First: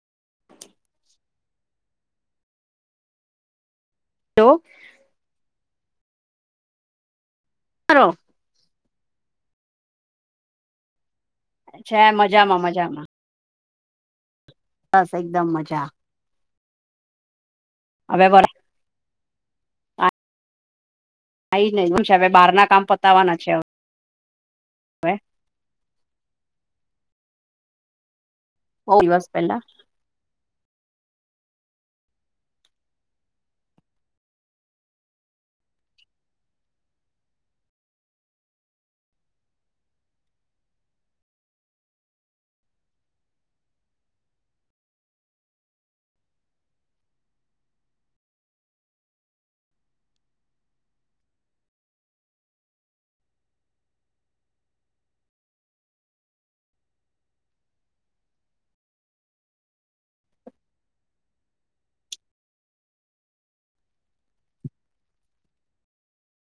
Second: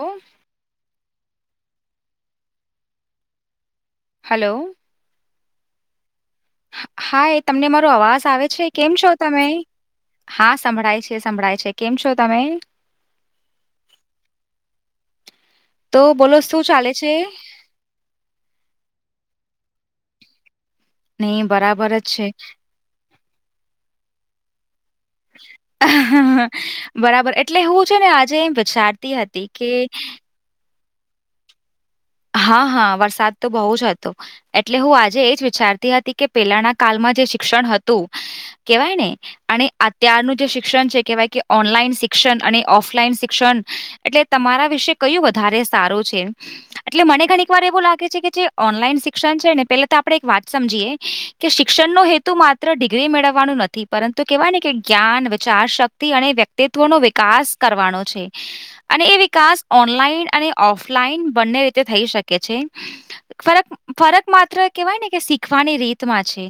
ઉહ. Hello hello. Hi તમને મારો અવાજ આવે છે કેમ છો તમે? હા સંભળાય છે. સંભળાય છે કેમ છો તમે? મજામાં મજામાં બસ એકદમ મજા. તો બોલો શું ચાલે છે? હવે વર નહી આઈ ને બરાબર બસ હવે જ બાર ના કામ પતાવવાના છે હવે. અ હ અ બરાબર એટલે હું છે ને આજે એમ બહુ વિચારતી દિવસ હતી પહેલા કે, હા હા વરસાદ તો બહુ જ હતો. એટલે હું આજે એજ વિચારતી હતી કે પેલાના કાલમાં જે શિક્ષણ હતું કેવાય ને. અને અત્યારનું જે શિક્ષન છે કેહેવાય કે ઓનલાઈન અને ઓફલાઈન શિક્ષન એટલે. તમારા વિશે કયું વધારે સારું છે. એટલે મને ઘણીક વાર એવું લાગે છે કે જે ઓનલાઈન શિક્ષન છે ને પેલા તો આપણે એક વાત સમજીએ. કે શિક્ષણનો હેતુ માત્ર ડિગ્રી મેળવવાનો નથી પરંતુ કેહેવાય ને કે જ્ઞાન, વિચાર શક્તિ અને વ્યક્તિત્વ. ત્વ નો વિકાસ કરવાનો છે. અને એ વિકાસ ઓનલાઈન અને ઓફલાઈન બંને રીતે થઈ શકે છે. ફરક ફરક માત્ર કેવાય ને કે શીખવાની રીતમા છે.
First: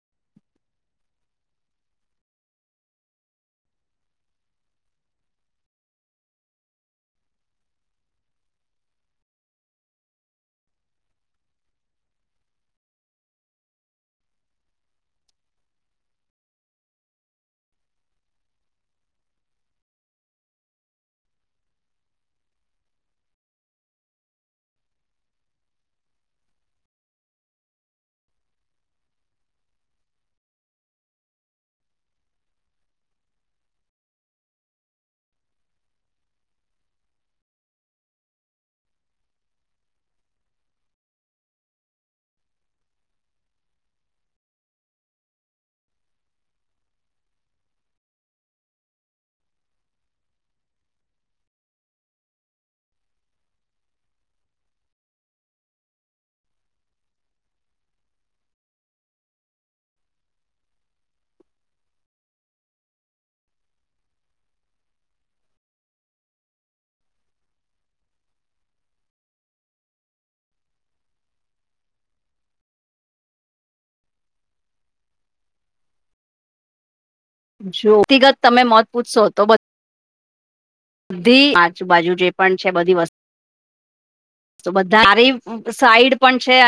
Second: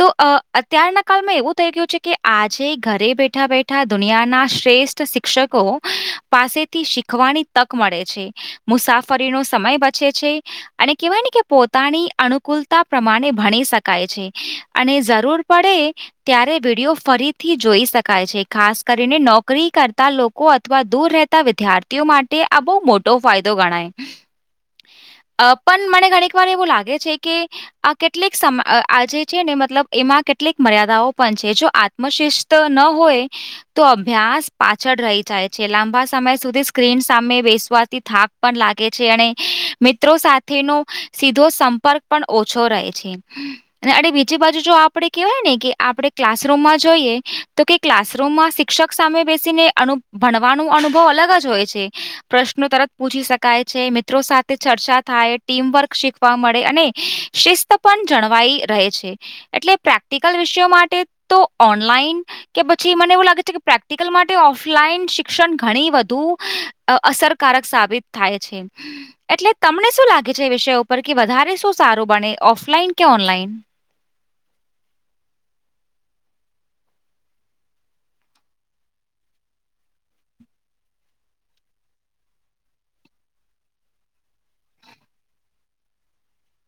તો અ અત્યારના કાળમાં એવું થઈ ગયું છે કે આજે ઘરે બેઠા બે ઠા દુનિયાના શ્રેષ્ઠ શિક્ષકો પાસેથી શીખવાની તક મળે છે. મુસાફરીનો સમય બચે છે. અને કહેવાય ને કે પોતાની અનુકૂળતા પ્રમાણે ભણી શકાય છે અને જરૂર પડે. ત્યારે વિડીયો ફરીથી જોઈ શકાય છે. ખાસ કરીને નોકરી કરતા લો કો અથવા દૂર રહેતા વિદ્યાર્થીઓ માટે આ બઉ મોટો ફાયદો ગણાય. અ પણ મને ઘણીક વાર એવું લાગે છે કે, આ કેટલીક સમ આ આજે છે ને મતલબ એમાં કેટલીક મર્યાદાઓ પણ છે જો આત્મશ્રેષ. તો ન હોય. તો અભ્યાસ રહી જાય છે લાંબા સમય સુધી સ્ક્રીન સામે બેસવાથી થાક. પણ લાગે છે અને મિત્રો સાથેનો સીધો સંપર્ક પણ ઓછો રહે છે. અનેડ બીજી બાજુ જો આપડણે કેવાય ને કે આપડણે ક્લાસરૂમમાં જોઈએ તો ક ક્લાસરૂમમાં શિક્ષક સામે બેસીને અનુ ભણવાનો અનુભવ અલગ જ હોય છે. પ્રશ્નો તરત પૂછી શકાય છે મિ ત્રો સાથે ચર્ચા થાય ટીમવર્ક શીખવા મળે અને શિસ્ત પણ જળવાઈ રહે છે. એટલે પ્રેક્ટિકલ વિષયો તો ઓનલાઈન. કે પછી મને એવું લાગે છે કે પ્રેક્ટિકલ માટે ઓફલાઈન શિક્ષણ ઘણી વધુ. અ અસરકારક સાબિત થાય છે. એટલે તમને શું લાગે છે એ વિષયો ઉપર કે વધારે શું સારું બને ઓફલાઈન કે ઓનલાઈન? જો વ્યતિગત તમે મત પૂછશો તો બધ બધી આજુ બાજુ જે પણ છે બધી વસ્તુ. બધા આવી સાઈડ પણ છે.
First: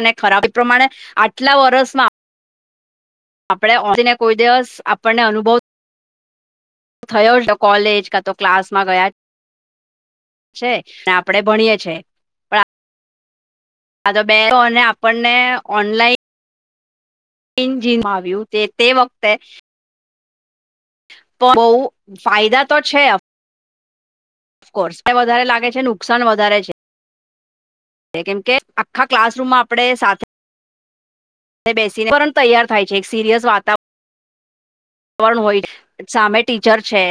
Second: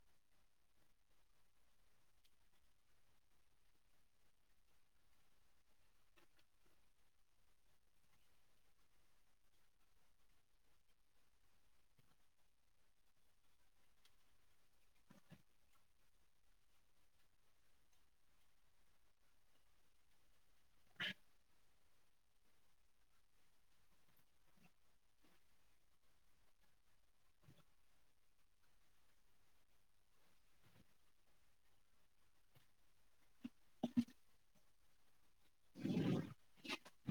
અને ખરાબ પ્રમાણે આટલા વર્ષમાં, આપડણે ઓ ને કોઈ દિવસ આપણને અનુભવ. થયો કોલેજ તો ક્લાસ માં ગયા, છે ને આપડે ભણીએ છે. પણ આ તો મેં તો અને આપણને ઓનલાઈન, એન્જિન આવ્યું તે તે વખતે. પણ બહુ ફાયદા તો છે. કોર્સ [unintelligible] વધારે લાગે છે નુકસાન વધારે છે. કેમ કે આખા ક્લાસરૂમમાં આપડે સાથે બેસીને [unintelligible] તૈયાર થાય છે એક સિરિયસ વાતા વરણ હોય સામે ટીચર છે.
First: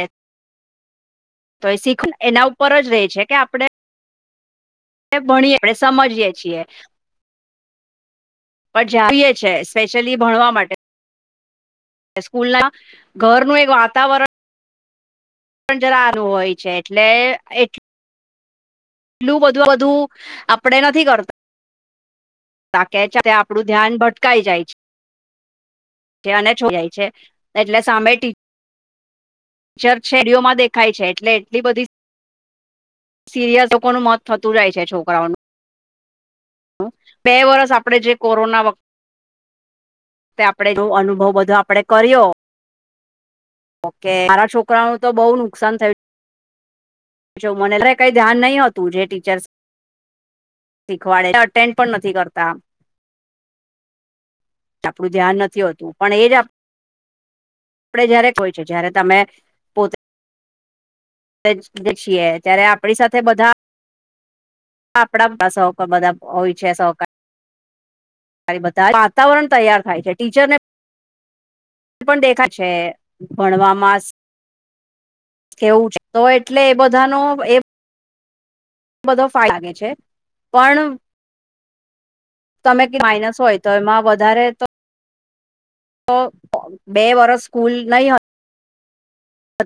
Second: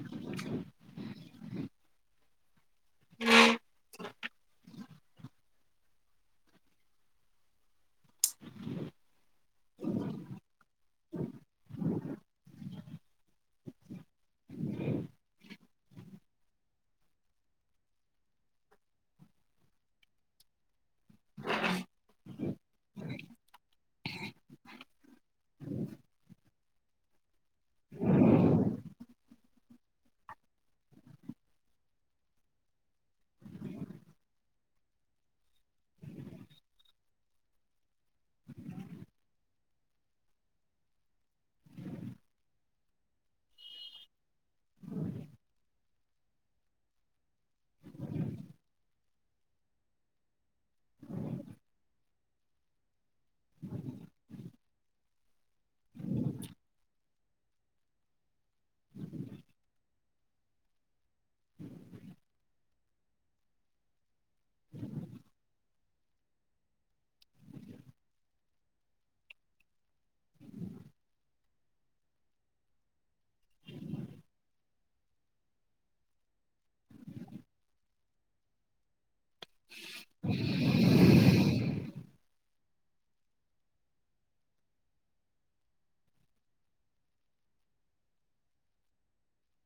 તો એ શીખું એના ઉપર જ રહે છે કે આપડે ભણીએ આપડે સમજીએે છીએ. પણ [unintelligible] છે સ્પેશિયલી ભણવા માટે. સ્કૂલના ઘરનું એક વાતાવરણ પણ જરા હારું હોય છે એટલે એટ લું બધું બધું આપડે નથી કર તા કે આપડું ધ્યાન ભટકાય જાય છે. અને [unintelligible] જાય છે એટલે સામે ટી ચર શેડીઓમાં દેખાય છે એટલે એટલી બધી સિરયસ. કોનું મોત થતું જાય છોકરાઓનું બે વરસ આપણે જે કોરોના વ ખતે આપડે અનુભવ બધો આપડે કર્યો કે મારા છોકરાઓનું તો બહુ નુકસાન થયું જો મને [unintelligible] કઈ ધ્યાન નહી હોતું જે ટીચર્સ શીખવાડે અટેન્ડ પણ નથી કરતા. આપડું ધ્યાન નથી હોતું પણ એ જ આપ આપડે જયારે કોઈ જયારે તમે પો તે છીએ ત્યારે આપણી સાથે બધા આપડા સવકા બધા હોય છે સહકા રે બધા જ વાતાવરણ તૈયાર થાય છે ટીચરને પણ દેખાય છે ભણવામાં કેવું છે તો એટલે એ બધાનો એ બધો ફા [unintelligible] લાગે છે પણ તમે માઇનસ હોય તો એમાં વધારે તો તો બે વર્ષ સ્કૂલ નહીં હો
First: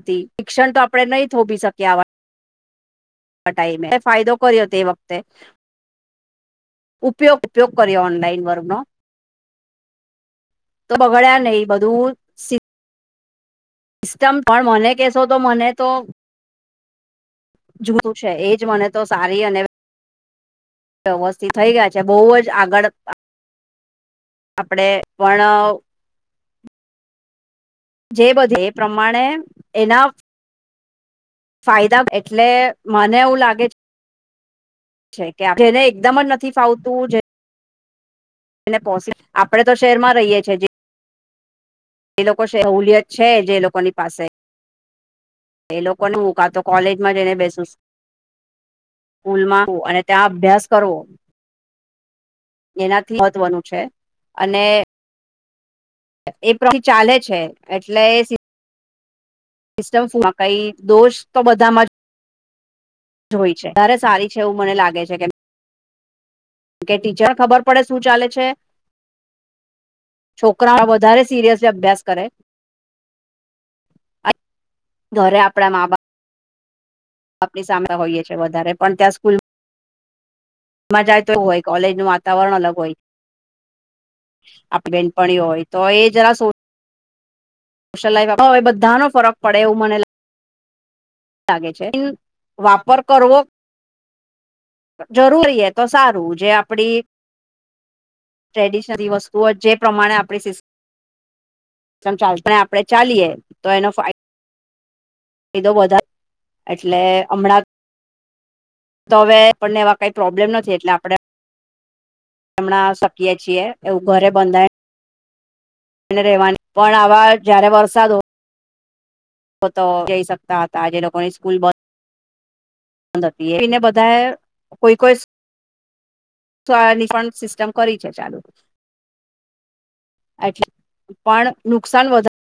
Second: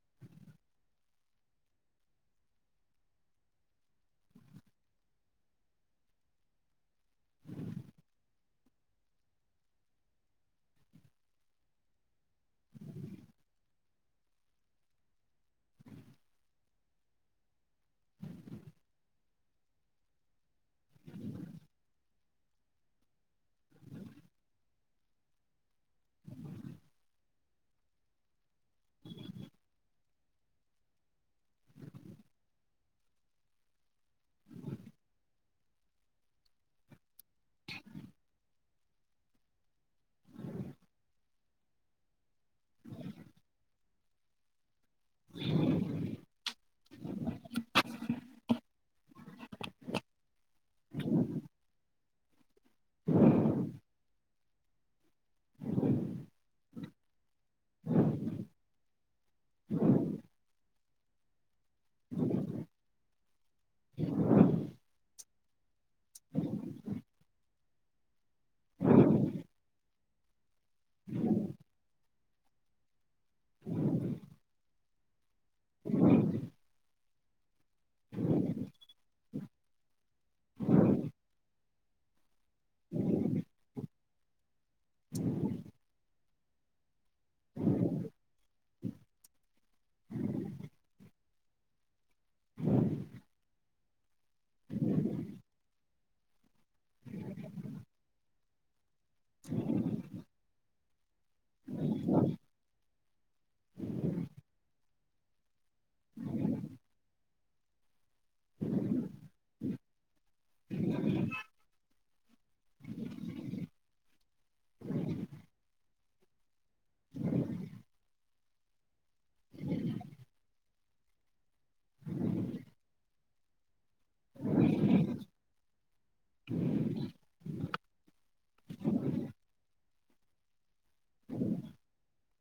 તી શિક્ષણ તો આપણે નહીં થોભી શકીએ આ- વા ટાઈમે મે ફાયદો કર્યો તે વખતે ઉપયોગ ઉપયોગ કરીઓ ઓનલાઈન વર્ગનો તો બગડ્યા નહી બધું સ્ટમ પણ મને કહેશો તો મને તો જુતું છે, એજ મને તો સારી અને વ્યવસ્થિત થઈ ગયા છે, બહુ જ આગળ આપડે પણ જે બધે એ પ્રમાણે એના ફાયદા એટલે મને એવું લાગે છે, કે જેને એકદમ જ નથી ફાવતું જે ને [unintelligible] આપણે તો શહેરમાં રહીએ છીએ જે એ લોકો સહુલિયત છે જે લોકોની પાસે એ લોકોનું કાતો કોલેજમાં જઈને બેસુસ સ્કૂલ માં આવ અને ત્યાં અભ્યાસ કરો, એનાથી મહત્વનું છે, અને એ પ્રચાલે છે, એટલે નિદષમાં કંઈ દોષતો બધામાં, જોય છે, તારે સારી છે, એવું મને લાગે છે, કે કે ટીચર ખબર પડે શું ચાલે છે, છોકરા વધારે સિરિયસલી અભ્યાસ કરે, ઘરે આપડા માં -બાપ. આપની સામે હોઈએ છીએ વધારે પણ ત્યાં સ્કૂલ, મજા તો એવું હોય કોલેજનું વાતાવરણ અલગ હોય, આપડી બેનપણી હોય તોએ જરા સો, સયલાવા એ બધો ફરક પડે એવું મને, લાગે છે, વાપર કરવો. જરૂરી એતો સારું જે આપડી, ટ્રેડિશન વસ્તુઓ જે પ્રમાણે આપ સીસ. ચાલ પણ આપડે ચાલીએ તો એનો ફાયદો. એતો વધારે એટલે હમણાં, તો હવે આપણને એવા કંઈ પ્રોબ્લેમ નથી એટલે આપડે, એમણાં શકીએ છીએ, એવું ઘરે બંધાય એને રહેવાની પણ આવા જયારે વરસાદ હો, તો જઈ શકતા હતા આજે લોકોની સ્કૂલબસ, એને બધા કોઈ કોઈ સિસ્ટમ, ફરીથી ચાલે નુકસાન વધારે.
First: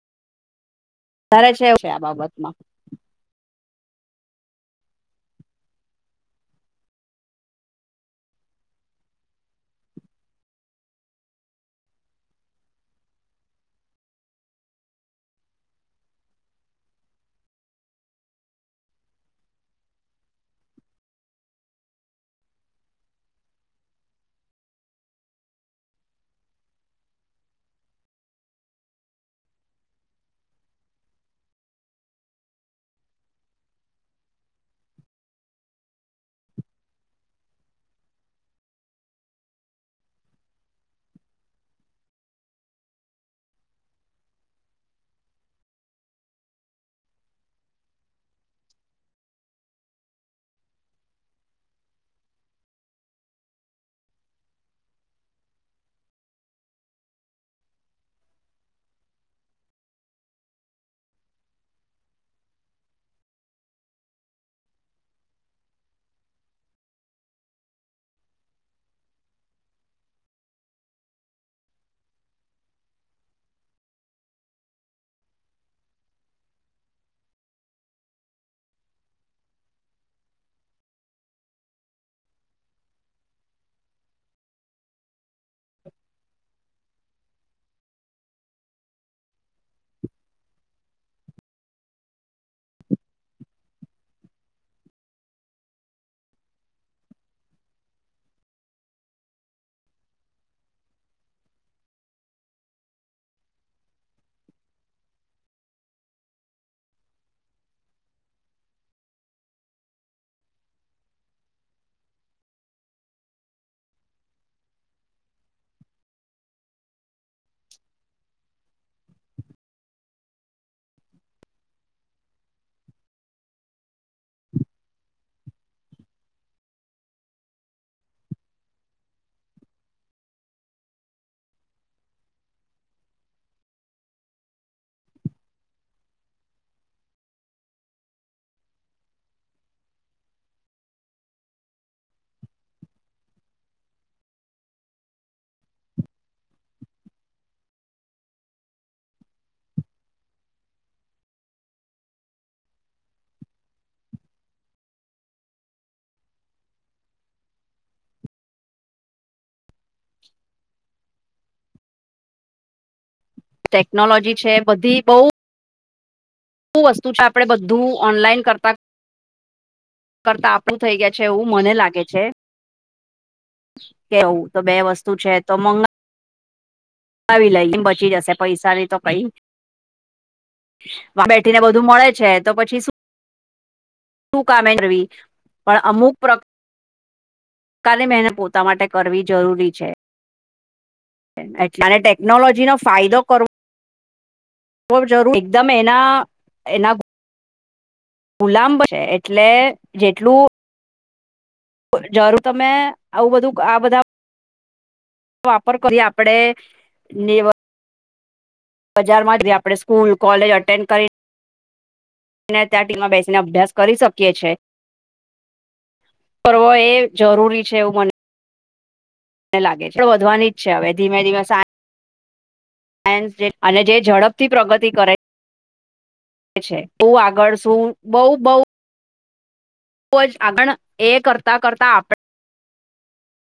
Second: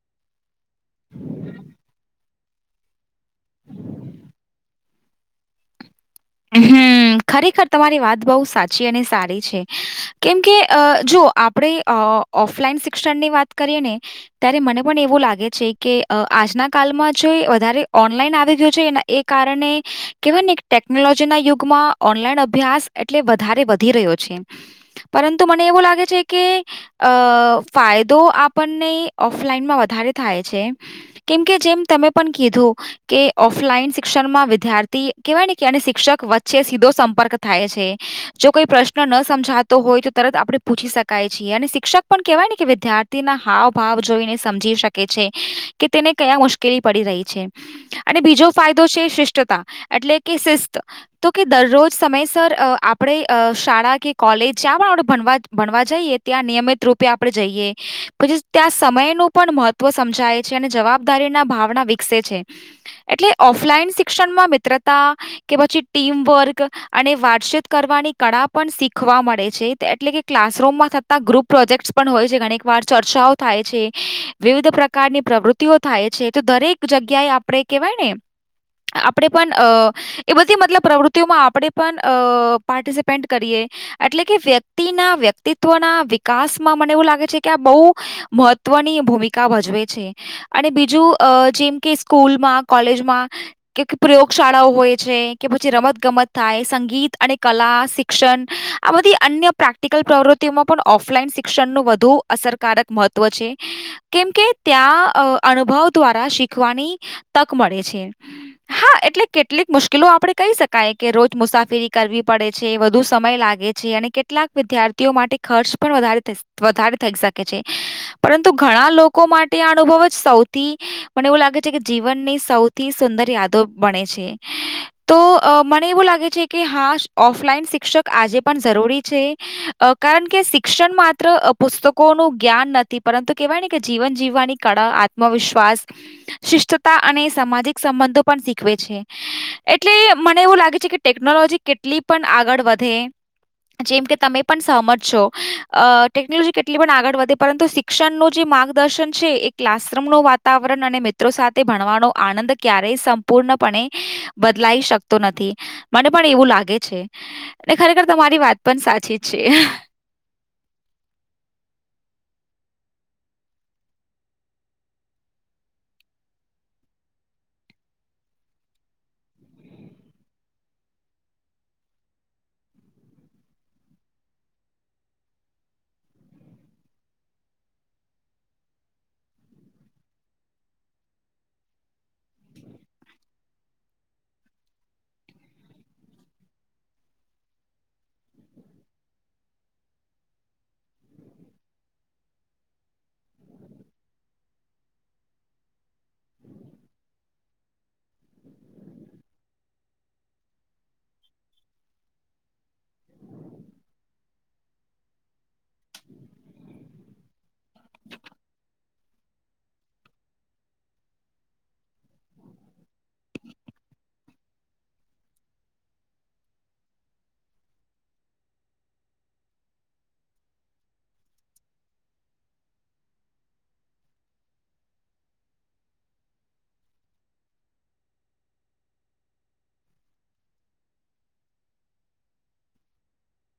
વધારે છે, આ બાબતમાં. હમ. ખરેખર તમારી વાત બહુ સાચી અને સારી છે, કેમકે જો આપણે અ. ઓફલાઈન શિક્ષણની વાત કરીએને, ત્યારે પણ એવું લાગે છે, કે આજના કાલમાંજો વધારે આવી ગયું છે, એના એ કારણે કેવા ટેકનોલોજી. ટેકનોલોજીના યુગમાં ઓનલાઈન અભ્યાસ એટલે વધારે વધી રહ્યો છે, પરંતુ મને એવું લાગે છે, કે અ ફાયદો આપણને ઓફલાઈનમાં વધારે થાય છે, કેમ કે, જેમ તમે પણ કીધું કે ઓફલાઈન શિક્ષણ માં વિદ્યાર્થી કેવાયને કયારેક શિક્ષક વચ્ચે સીધો સંપર્ક થાય છે. જો કોઈ પ્રશ્ન ન સમજાતો હોય તો તરત આપણે પૂછી શકાય છીએ અને શિક્ષક પણ કેહેવાય ને કે વિદ્યાર્થી થીના હાવ ભાવ જોઈને સમજી શકે છે કે તેને કયા મુશ્કેલી પડી રહી છે. અને બીજો ફાયદો છે શિષ્ટતા એટલે કે શિસ્ત તો કે દરરોજ સમયસર અ આપણે અ શાળા કે કોલેજ જ્યાં પણ આપણે ભણવા ભણવા જઈએ ત્યાં નિયમિત રૂપે આપડે જઈએ. પછી ત્યાં સમયનું પણ મહત્વ સમજાય છે અને જવાબદારી ભાવના વિકસે છે. એટલે ઓફલાઈન શિક્ષણમાં મિત્રતા કે પછી ટીમ વર્ક અને વાતચીત કરવાની કળા પણ શીખવા મળે છે એટલે કે ક્લાસરૂમમાં થતા ગ્રુપ પ્રોજેક્ટ પણ હોય છે ઘણીક વાર ચર્ચાઓ થાય છે વિવિધ પ્રકારની પ્રવૃતિ વૃટી ઓ થાય છે તો દરેક જગ્યાએ આપણે કહેવાય ને આપણે પણ અ એ બધી મતલબ પ્રવૃત્તિઓમાં આપણેે પણ અ પાર્ટિસિપેટ કરીએ. એટલે કે વ્યક્તિના વ્યક્તિત્વના વિકાસમાં મને એવું લાગે છે કે આ બઉ મહત્વની ભૂમિકા ભજવે છે. અને બીજું અ જેમ કે સ્કૂલમાં, કોલેજમાં કે પ્રયોગ શાળાઓ હોય છે કે પછી રમત-ગમત થાય, સંગીત અને કલા, શિક્ષણ આ બધી અન્ય પ્રેક્ટિકલ પ્રવૃત્તિઓમાં પણ ઓફલાઈન શિક્ષણનું વધુ અસરકારક મહત્ત્વ છે. કેમ કે ત્યાં અ અનુભવ દ્વારા શીખવાની તક મળે છે. હા એટલે કેટલીક મુશ્કેલો આપડે કહી શકાય કે રોજ મુસાફરી કરવી પડે છે, વધુ સમય લાગે છે અને કે કેટલાક વિદ્યાર્થીઓ માટે ખર્ચ પણ વધારે થ વઘારે થઈ શકે છે, પરંતુ ઘણા લોકો માટે આ અનુભવ જ સૌથી મને એવું લાગે છે કે જીવનની સૌથી સુંદર યાદો બણે છે. તો અ મને એવું લાગે છે કે હા ઓફલાઈન શિક્ષક આજે પણ જરૂરી છે. અ કારણ કે શિક્ષણ માત્ર પુસ્તકોનું જ્ઞાન નથી પરંતુ કેવાય ને કે જીવન જીવવાની કળા, આત્મવિશ્વાસ, શિષ્ટતા અને સામાજિક સંબંધો પણ શીખવે છે. એટલે મને એવું લાગે છે કે ટેકનોલોજી કેટલી પણ આગળ વધે જેમ કે તમે પણ સહમજ છો અ ટેકનોલોજી કેટલી પણ આગળ વધે પરંતુ શી શિક્ષણનું જે માર્ગદર્શન છે એ ક્લાસરૂમનું વાતાવરણ અને મિત્રો સાથે ભણવાનો આનંદ ક્યારેય સં પૂર્ણપણે બદલાઈ શકતો નથી મને પણ એવું લાગે છે. અને ખરેખર તમારી વાત પણ સાચી જ છે. ટેકનોલોજી છે, બધી બઉ ધુ વસ્તુ છે આપડે બધું ઓનલાઈન કરતા કરતા આપણું થઈ ગયા છે એવું મને લાગે છે. કેવું તો બે વસ્તુ છે તો મંગા આવી લઈ એમ બચી જશે પૈસાની તો કઈ બેઠીને બધું મળે છે તો પછી શું શું કામે નવી પણ અમુક પ્ર કાલે મહેનત પોતા માટે કરવી જરૂરી છે. એટલે અને ટેકનોલોજીનો ફાયદો કરવો બવ જરૂર એકદમ એના એના ગુલામબ છે એટલે જેટલું જરૂર તમે આવું બધું આ બધા વાપર કરી આપડે નેવ હજારમાં જે આપડે સ્કૂલ કોલેજ અટેન્ડ કરીન ને ત્યાં ટીમમાં બેસીને અભ્યાસ કરી શકીએ છીએ. કરવો એ જરૂરી છે એવું મને લાગે છે વધવાની જ છે હવે ધીમે ધીમે, [unintelligible] અને જે ઝડપથી પ્રગતિ કરે. બ આગળ શું બઉ બઉ જ આગળ એ કરતા કરતા આપ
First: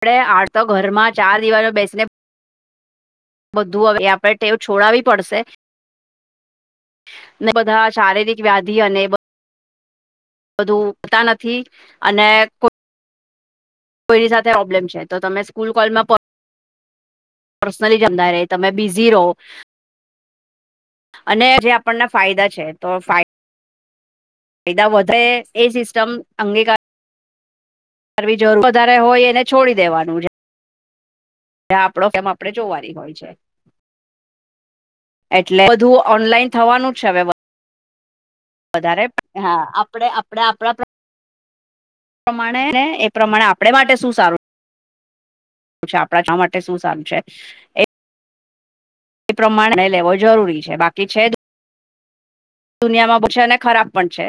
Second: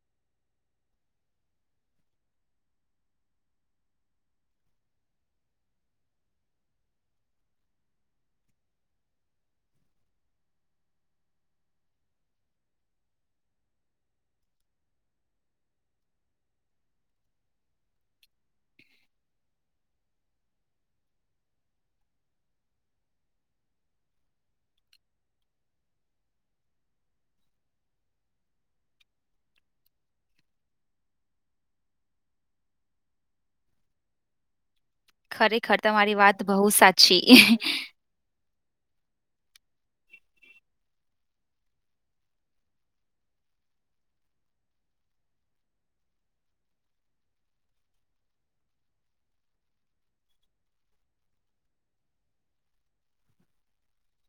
પડે આડ તો ઘરમાં ચાર દિવાલો બેસીને બધું હવે એ આપડે ટેવ છોડાવી પડશે. ને બધા શારીરિક વ્યાધિ અને બધુ [unintelligible] નથી અને કો કોઈની સાથે પ્રોબ્લેમ છે તો તમે સ્કૂલ કોલમા પર્સનલી જમદ ર તમે બિઝી રહો. અને જે આપણને ફાયદા છે તો. ફાયદા વધે એ સિસ્ટમ અંગીકાર કરવી જરૂર વધારે હોય એને છોડી દેવાનું છે. ત્યાં આપડો કેમ આપડે જોવાની હોય છે. એટલે બધું ઓનલાઈન થવાનું જ છે હવે. હેને. વધારે હા આપણે આપડ આપણા. પ્રમાણે એ પ્રમાણે આપણે માટે શું સારું? આપણા શા માટે શું સારું છે? એ પ્રમાણે લેવો જરૂરી છે બાકી છેદ દુનિયામાં બ છે અને ખરાબ પણ છે.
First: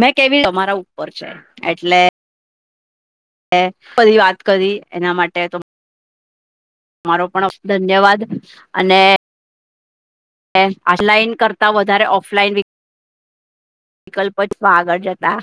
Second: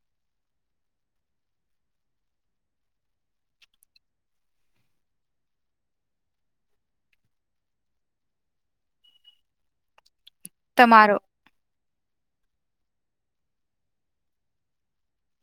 મેં કેવી તમારા ઉપર છે એટલે. એ ફરી વાત કરી એના માટે તો. મારો પણ ધન્યવાદ અને. તમારો નલાઈન કરતા વધારે ઓફલાઈન. વિકલ્પ જમાં આગળ જતા.